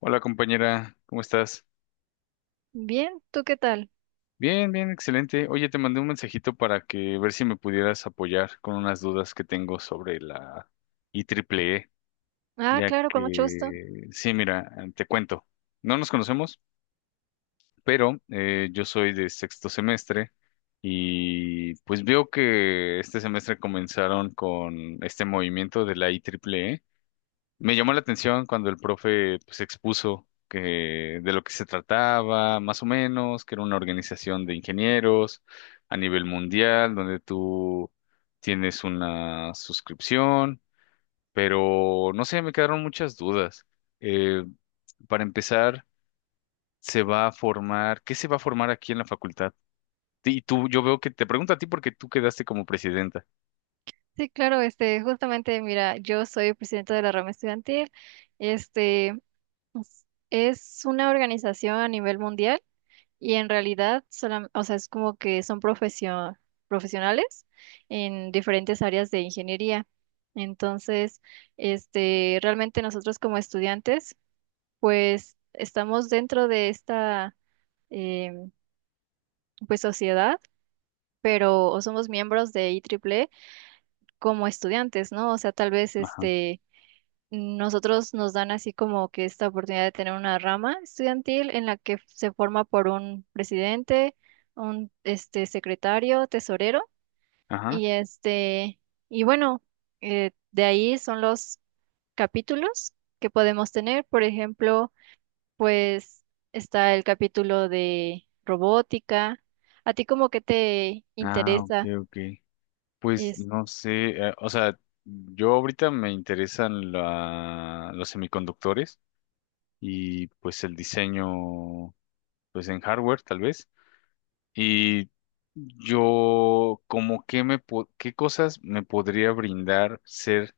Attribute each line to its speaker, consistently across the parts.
Speaker 1: Hola compañera, ¿cómo estás?
Speaker 2: Bien, ¿tú qué tal?
Speaker 1: Bien, bien, excelente. Oye, te mandé un mensajito para que ver si me pudieras apoyar con unas dudas que tengo sobre la i triple e,
Speaker 2: Ah,
Speaker 1: ya
Speaker 2: claro, con mucho gusto.
Speaker 1: que, sí, mira, te cuento, no nos conocemos, pero yo soy de sexto semestre y pues veo que este semestre comenzaron con este movimiento de la i triple e. Me llamó la atención cuando el profe pues, expuso que de lo que se trataba, más o menos, que era una organización de ingenieros a nivel mundial, donde tú tienes una suscripción, pero no sé, me quedaron muchas dudas. Eh, para empezar, se va a formar, ¿qué se va a formar aquí en la facultad? Y tú, yo veo que te pregunto a ti porque tú quedaste como presidenta.
Speaker 2: Sí, claro, justamente, mira, yo soy presidenta de la rama estudiantil. Este, es una organización a nivel mundial y en realidad, o sea, es como que son profesionales en diferentes áreas de ingeniería. Entonces, realmente nosotros como estudiantes, pues estamos dentro de esta, em, pues sociedad, pero o somos miembros de IEEE como estudiantes, ¿no? O sea, tal vez
Speaker 1: Ajá,
Speaker 2: nosotros nos dan así como que esta oportunidad de tener una rama estudiantil en la que se forma por un presidente, un secretario, tesorero,
Speaker 1: ajá.
Speaker 2: y y bueno, de ahí son los capítulos que podemos tener. Por ejemplo, pues está el capítulo de robótica. ¿A ti como que te
Speaker 1: Ah, ok,
Speaker 2: interesa?
Speaker 1: ok. Pues
Speaker 2: Es,
Speaker 1: no sé, o sea, yo ahorita me interesan los semiconductores y pues el diseño, pues en hardware tal vez. Y yo como que qué cosas me podría brindar ser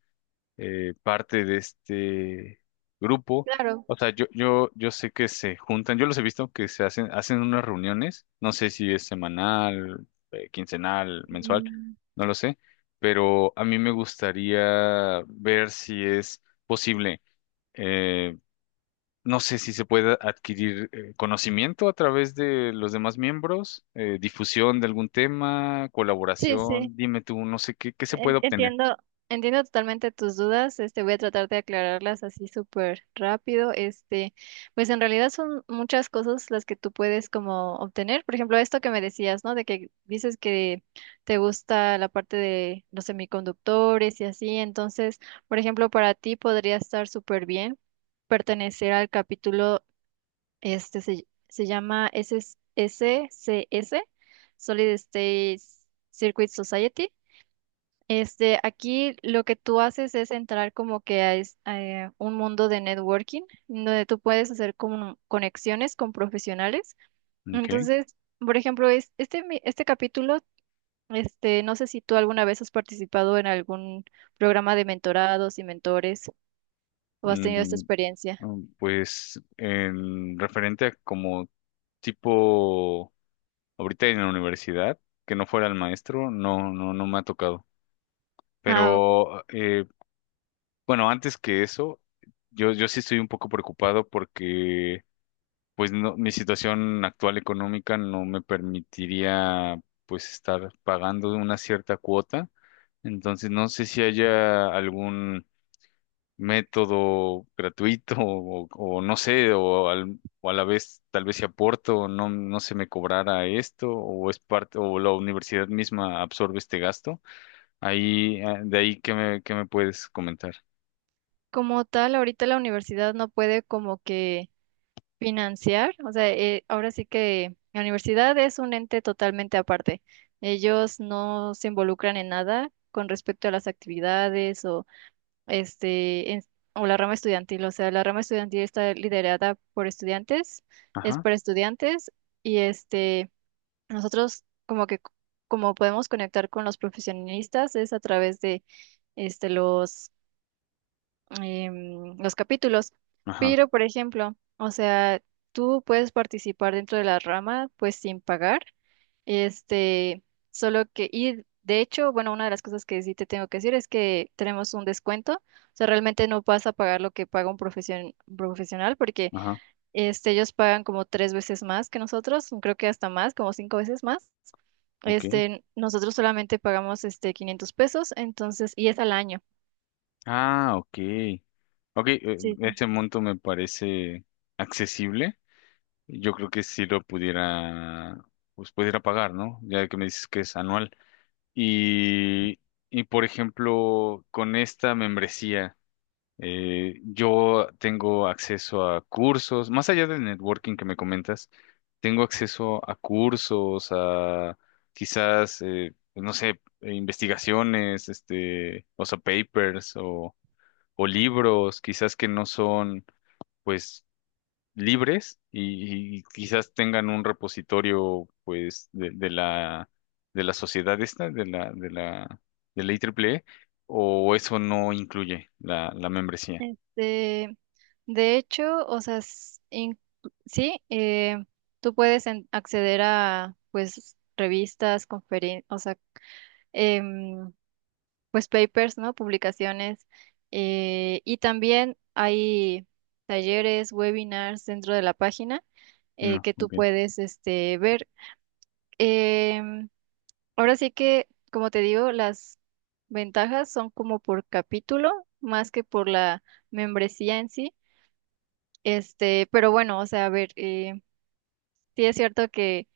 Speaker 1: parte de este grupo.
Speaker 2: claro.
Speaker 1: O sea, yo sé que se juntan, yo los he visto que se hacen, hacen unas reuniones, no sé si es semanal, quincenal, mensual,
Speaker 2: Mm.
Speaker 1: no lo sé, pero a mí me gustaría ver si es posible, eh, no sé si se puede adquirir conocimiento a través de los demás miembros, difusión de algún tema,
Speaker 2: Sí, sí.
Speaker 1: colaboración, dime tú, no sé qué, qué se puede obtener.
Speaker 2: Entiendo, entiendo totalmente tus dudas. Voy a tratar de aclararlas así súper rápido. Pues en realidad son muchas cosas las que tú puedes como obtener. Por ejemplo, esto que me decías, ¿no? De que dices que te gusta la parte de los semiconductores y así. Entonces, por ejemplo, para ti podría estar súper bien pertenecer al capítulo, se, se llama s S c s Solid State Circuit Society, aquí lo que tú haces es entrar como que a, a, un mundo de networking, donde tú puedes hacer como conexiones con profesionales.
Speaker 1: Ok.
Speaker 2: Entonces, por ejemplo, es, este capítulo, no sé si tú alguna vez has participado en algún programa de mentorados y mentores o has tenido esta
Speaker 1: Mm.
Speaker 2: experiencia.
Speaker 1: Mm. Pues en referente a como tipo ahorita en la universidad, que no fuera el maestro, no me ha tocado.
Speaker 2: Ah,
Speaker 1: Pero bueno, antes que eso, yo sí estoy un poco preocupado porque pues no, mi situación actual económica no me permitiría pues estar pagando una cierta cuota. Entonces no sé si haya algún método gratuito o no sé, o a la vez tal vez si aporto, no, no se me cobrara esto o es parte o la universidad misma absorbe este gasto. Ahí, de ahí, ¿qué me puedes comentar?
Speaker 2: como tal, ahorita la universidad no puede como que financiar, o sea, ahora sí que la universidad es un ente totalmente aparte. Ellos no se involucran en nada con respecto a las actividades o este en- o la rama estudiantil. O sea, la rama estudiantil está liderada por estudiantes, es
Speaker 1: Ajá,
Speaker 2: para estudiantes y nosotros como que como podemos conectar con los profesionistas es a través de los los capítulos.
Speaker 1: ajá,
Speaker 2: Pero, por ejemplo, o sea, tú puedes participar dentro de la rama, pues sin pagar. Este, solo que, y de hecho, bueno, una de las cosas que sí te tengo que decir es que tenemos un descuento. O sea, realmente no vas a pagar lo que paga un profesional, porque
Speaker 1: ajá,
Speaker 2: ellos pagan como tres veces más que nosotros, creo que hasta más, como cinco veces más.
Speaker 1: ok.
Speaker 2: Nosotros solamente pagamos 500 pesos, entonces, y es al año.
Speaker 1: Ah, ok. Ok,
Speaker 2: Sí, sí.
Speaker 1: ese monto me parece accesible. Yo creo que sí lo pudiera, pues pudiera pagar, ¿no? Ya que me dices que es anual. Y, y, por ejemplo, con esta membresía, yo tengo acceso a cursos, más allá del networking que me comentas, tengo acceso a cursos, a quizás, no sé, investigaciones, este, o sea, papers o libros, quizás que no son, pues, libres y quizás tengan un repositorio pues de la sociedad esta, de la IEEE o eso no incluye la, la membresía.
Speaker 2: Este, de hecho, o sea, sí, tú puedes acceder a, pues, revistas, conferencias, o sea, em, pues, papers, ¿no? Publicaciones. Y también hay talleres, webinars dentro de la página,
Speaker 1: No,
Speaker 2: que tú
Speaker 1: ok.
Speaker 2: puedes, ver. Em, ahora sí que, como te digo, las ventajas son como por capítulo, más que por la membresía en sí. Pero bueno, o sea, a ver, sí es cierto que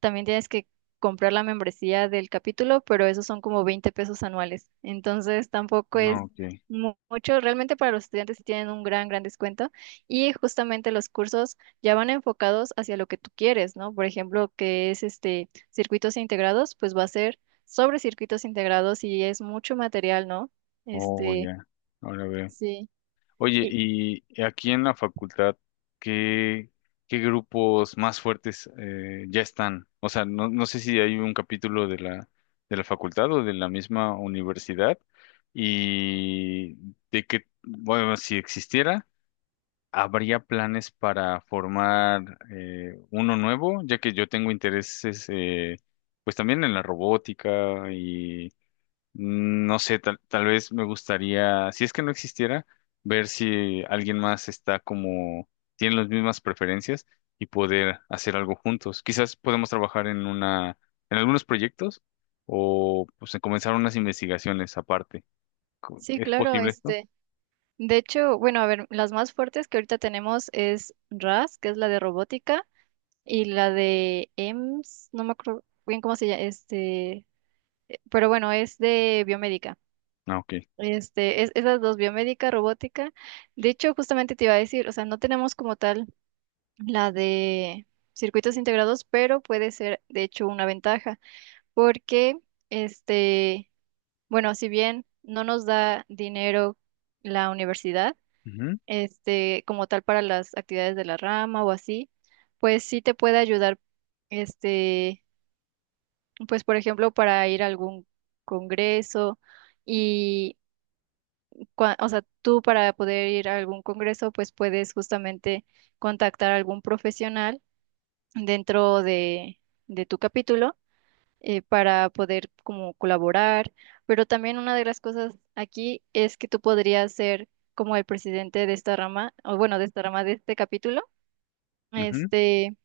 Speaker 2: también tienes que comprar la membresía del capítulo, pero esos son como 20 pesos anuales. Entonces tampoco
Speaker 1: No,
Speaker 2: es
Speaker 1: ok.
Speaker 2: mucho. Realmente para los estudiantes sí tienen un gran, gran descuento. Y justamente los cursos ya van enfocados hacia lo que tú quieres, ¿no? Por ejemplo, que es este circuitos integrados, pues va a ser sobre circuitos integrados y es mucho material, ¿no?
Speaker 1: Oh,
Speaker 2: Este,
Speaker 1: ya. Ahora veo.
Speaker 2: sí.
Speaker 1: Oye,
Speaker 2: Y
Speaker 1: y aquí en la facultad, ¿qué, qué grupos más fuertes ya están? O sea, no, no sé si hay un capítulo de la facultad o de la misma universidad y de que, bueno, si existiera, ¿habría planes para formar uno nuevo? Ya que yo tengo intereses, pues también en la robótica. Mm. No sé, tal, tal vez me gustaría, si es que no existiera, ver si alguien más está como, tiene las mismas preferencias y poder hacer algo juntos. Quizás podemos trabajar en una, en algunos proyectos o pues en comenzar unas investigaciones aparte.
Speaker 2: sí,
Speaker 1: ¿Es
Speaker 2: claro,
Speaker 1: posible esto?
Speaker 2: De hecho, bueno, a ver, las más fuertes que ahorita tenemos es RAS, que es la de robótica, y la de EMS, no me acuerdo bien cómo se llama, pero bueno, es de biomédica.
Speaker 1: Ah, ok.
Speaker 2: Es, esas dos, biomédica, robótica. De hecho, justamente te iba a decir, o sea, no tenemos como tal la de circuitos integrados, pero puede ser, de hecho, una ventaja, porque, este, bueno, si bien no nos da dinero la universidad,
Speaker 1: Ujú,
Speaker 2: como tal para las actividades de la rama o así, pues sí te puede ayudar, este, pues por ejemplo, para ir a algún congreso y, o sea, tú para poder ir a algún congreso, pues puedes justamente contactar a algún profesional dentro de tu capítulo. Para poder como colaborar, pero también una de las cosas aquí es que tú podrías ser como el presidente de esta rama, o bueno, de esta rama de este capítulo.
Speaker 1: ujú.
Speaker 2: Este,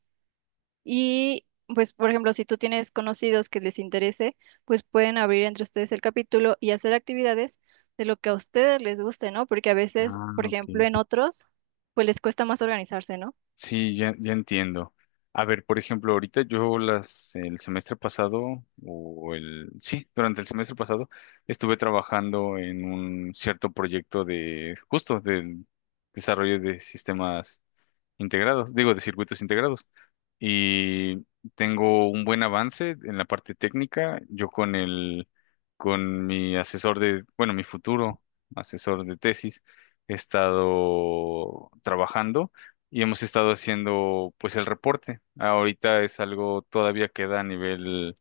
Speaker 2: y pues, por ejemplo, si tú tienes conocidos que les interese, pues pueden abrir entre ustedes el capítulo y hacer actividades de lo que a ustedes les guste, ¿no? Porque a veces,
Speaker 1: Ah,
Speaker 2: por
Speaker 1: ok.
Speaker 2: ejemplo, en otros, pues les cuesta más organizarse, ¿no?
Speaker 1: Sí, ya, ya entiendo. A ver, por ejemplo, el semestre pasado, sí, durante el semestre pasado, estuve trabajando en un cierto proyecto de, justo, del desarrollo de sistemas integrados, digo, de circuitos integrados. Y tengo un buen avance en la parte técnica. Con mi mi futuro asesor de tesis, he estado trabajando y hemos estado haciendo, pues, el reporte. Ahorita es algo todavía queda a nivel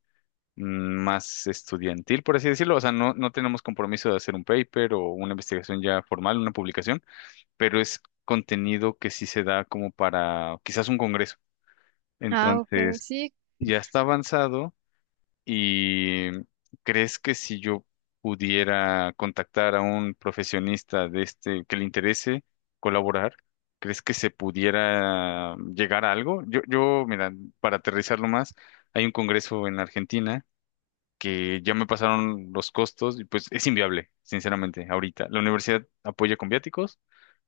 Speaker 1: más estudiantil, por así decirlo. O sea, no, no tenemos compromiso de hacer un paper o una investigación ya formal, una publicación, pero es contenido que sí se da como para quizás un congreso.
Speaker 2: Ah, ok,
Speaker 1: Entonces,
Speaker 2: sí.
Speaker 1: ya está avanzado y ¿crees que si yo pudiera contactar a un profesionista de este que le interese colaborar, ¿crees que se pudiera llegar a algo? Mira, para aterrizarlo más, hay un congreso en Argentina que ya me pasaron los costos y pues es inviable, sinceramente, ahorita. La universidad apoya con viáticos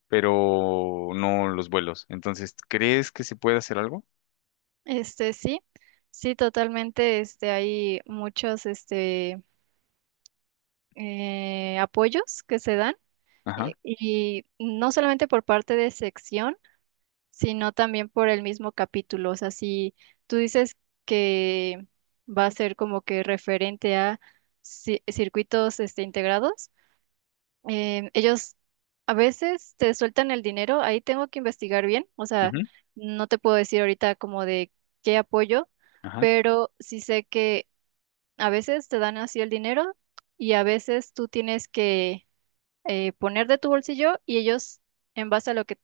Speaker 1: pero no los vuelos. Entonces, ¿crees que se puede hacer algo?
Speaker 2: Sí, sí, totalmente, hay muchos, apoyos que se dan,
Speaker 1: Ajá,
Speaker 2: y no solamente por parte de sección, sino también por el mismo capítulo. O sea, si tú dices que va a ser como que referente a circuitos integrados, ellos a veces te sueltan el dinero, ahí tengo que investigar bien, o sea,
Speaker 1: ujú,
Speaker 2: no te puedo decir ahorita como de qué apoyo,
Speaker 1: ajá,
Speaker 2: pero sí sé que a veces te dan así el dinero y a veces tú tienes que poner de tu bolsillo y ellos... En base a lo que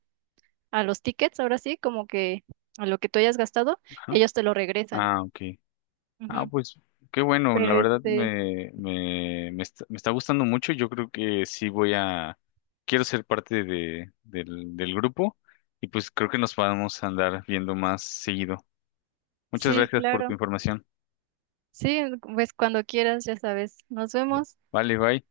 Speaker 2: a los tickets, ahora sí, como que a lo que tú hayas gastado,
Speaker 1: ajá.
Speaker 2: ellos te lo regresan.
Speaker 1: Ah, ok. Ah,
Speaker 2: Ujú.
Speaker 1: pues qué bueno, la
Speaker 2: Pero
Speaker 1: verdad me está gustando mucho. Yo creo que sí voy a, quiero ser parte de, del, del grupo y pues creo que nos vamos a andar viendo más seguido. Muchas
Speaker 2: sí,
Speaker 1: gracias por tu
Speaker 2: claro.
Speaker 1: información.
Speaker 2: Sí, pues cuando quieras, ya sabes. Nos vemos.
Speaker 1: Vale, bye.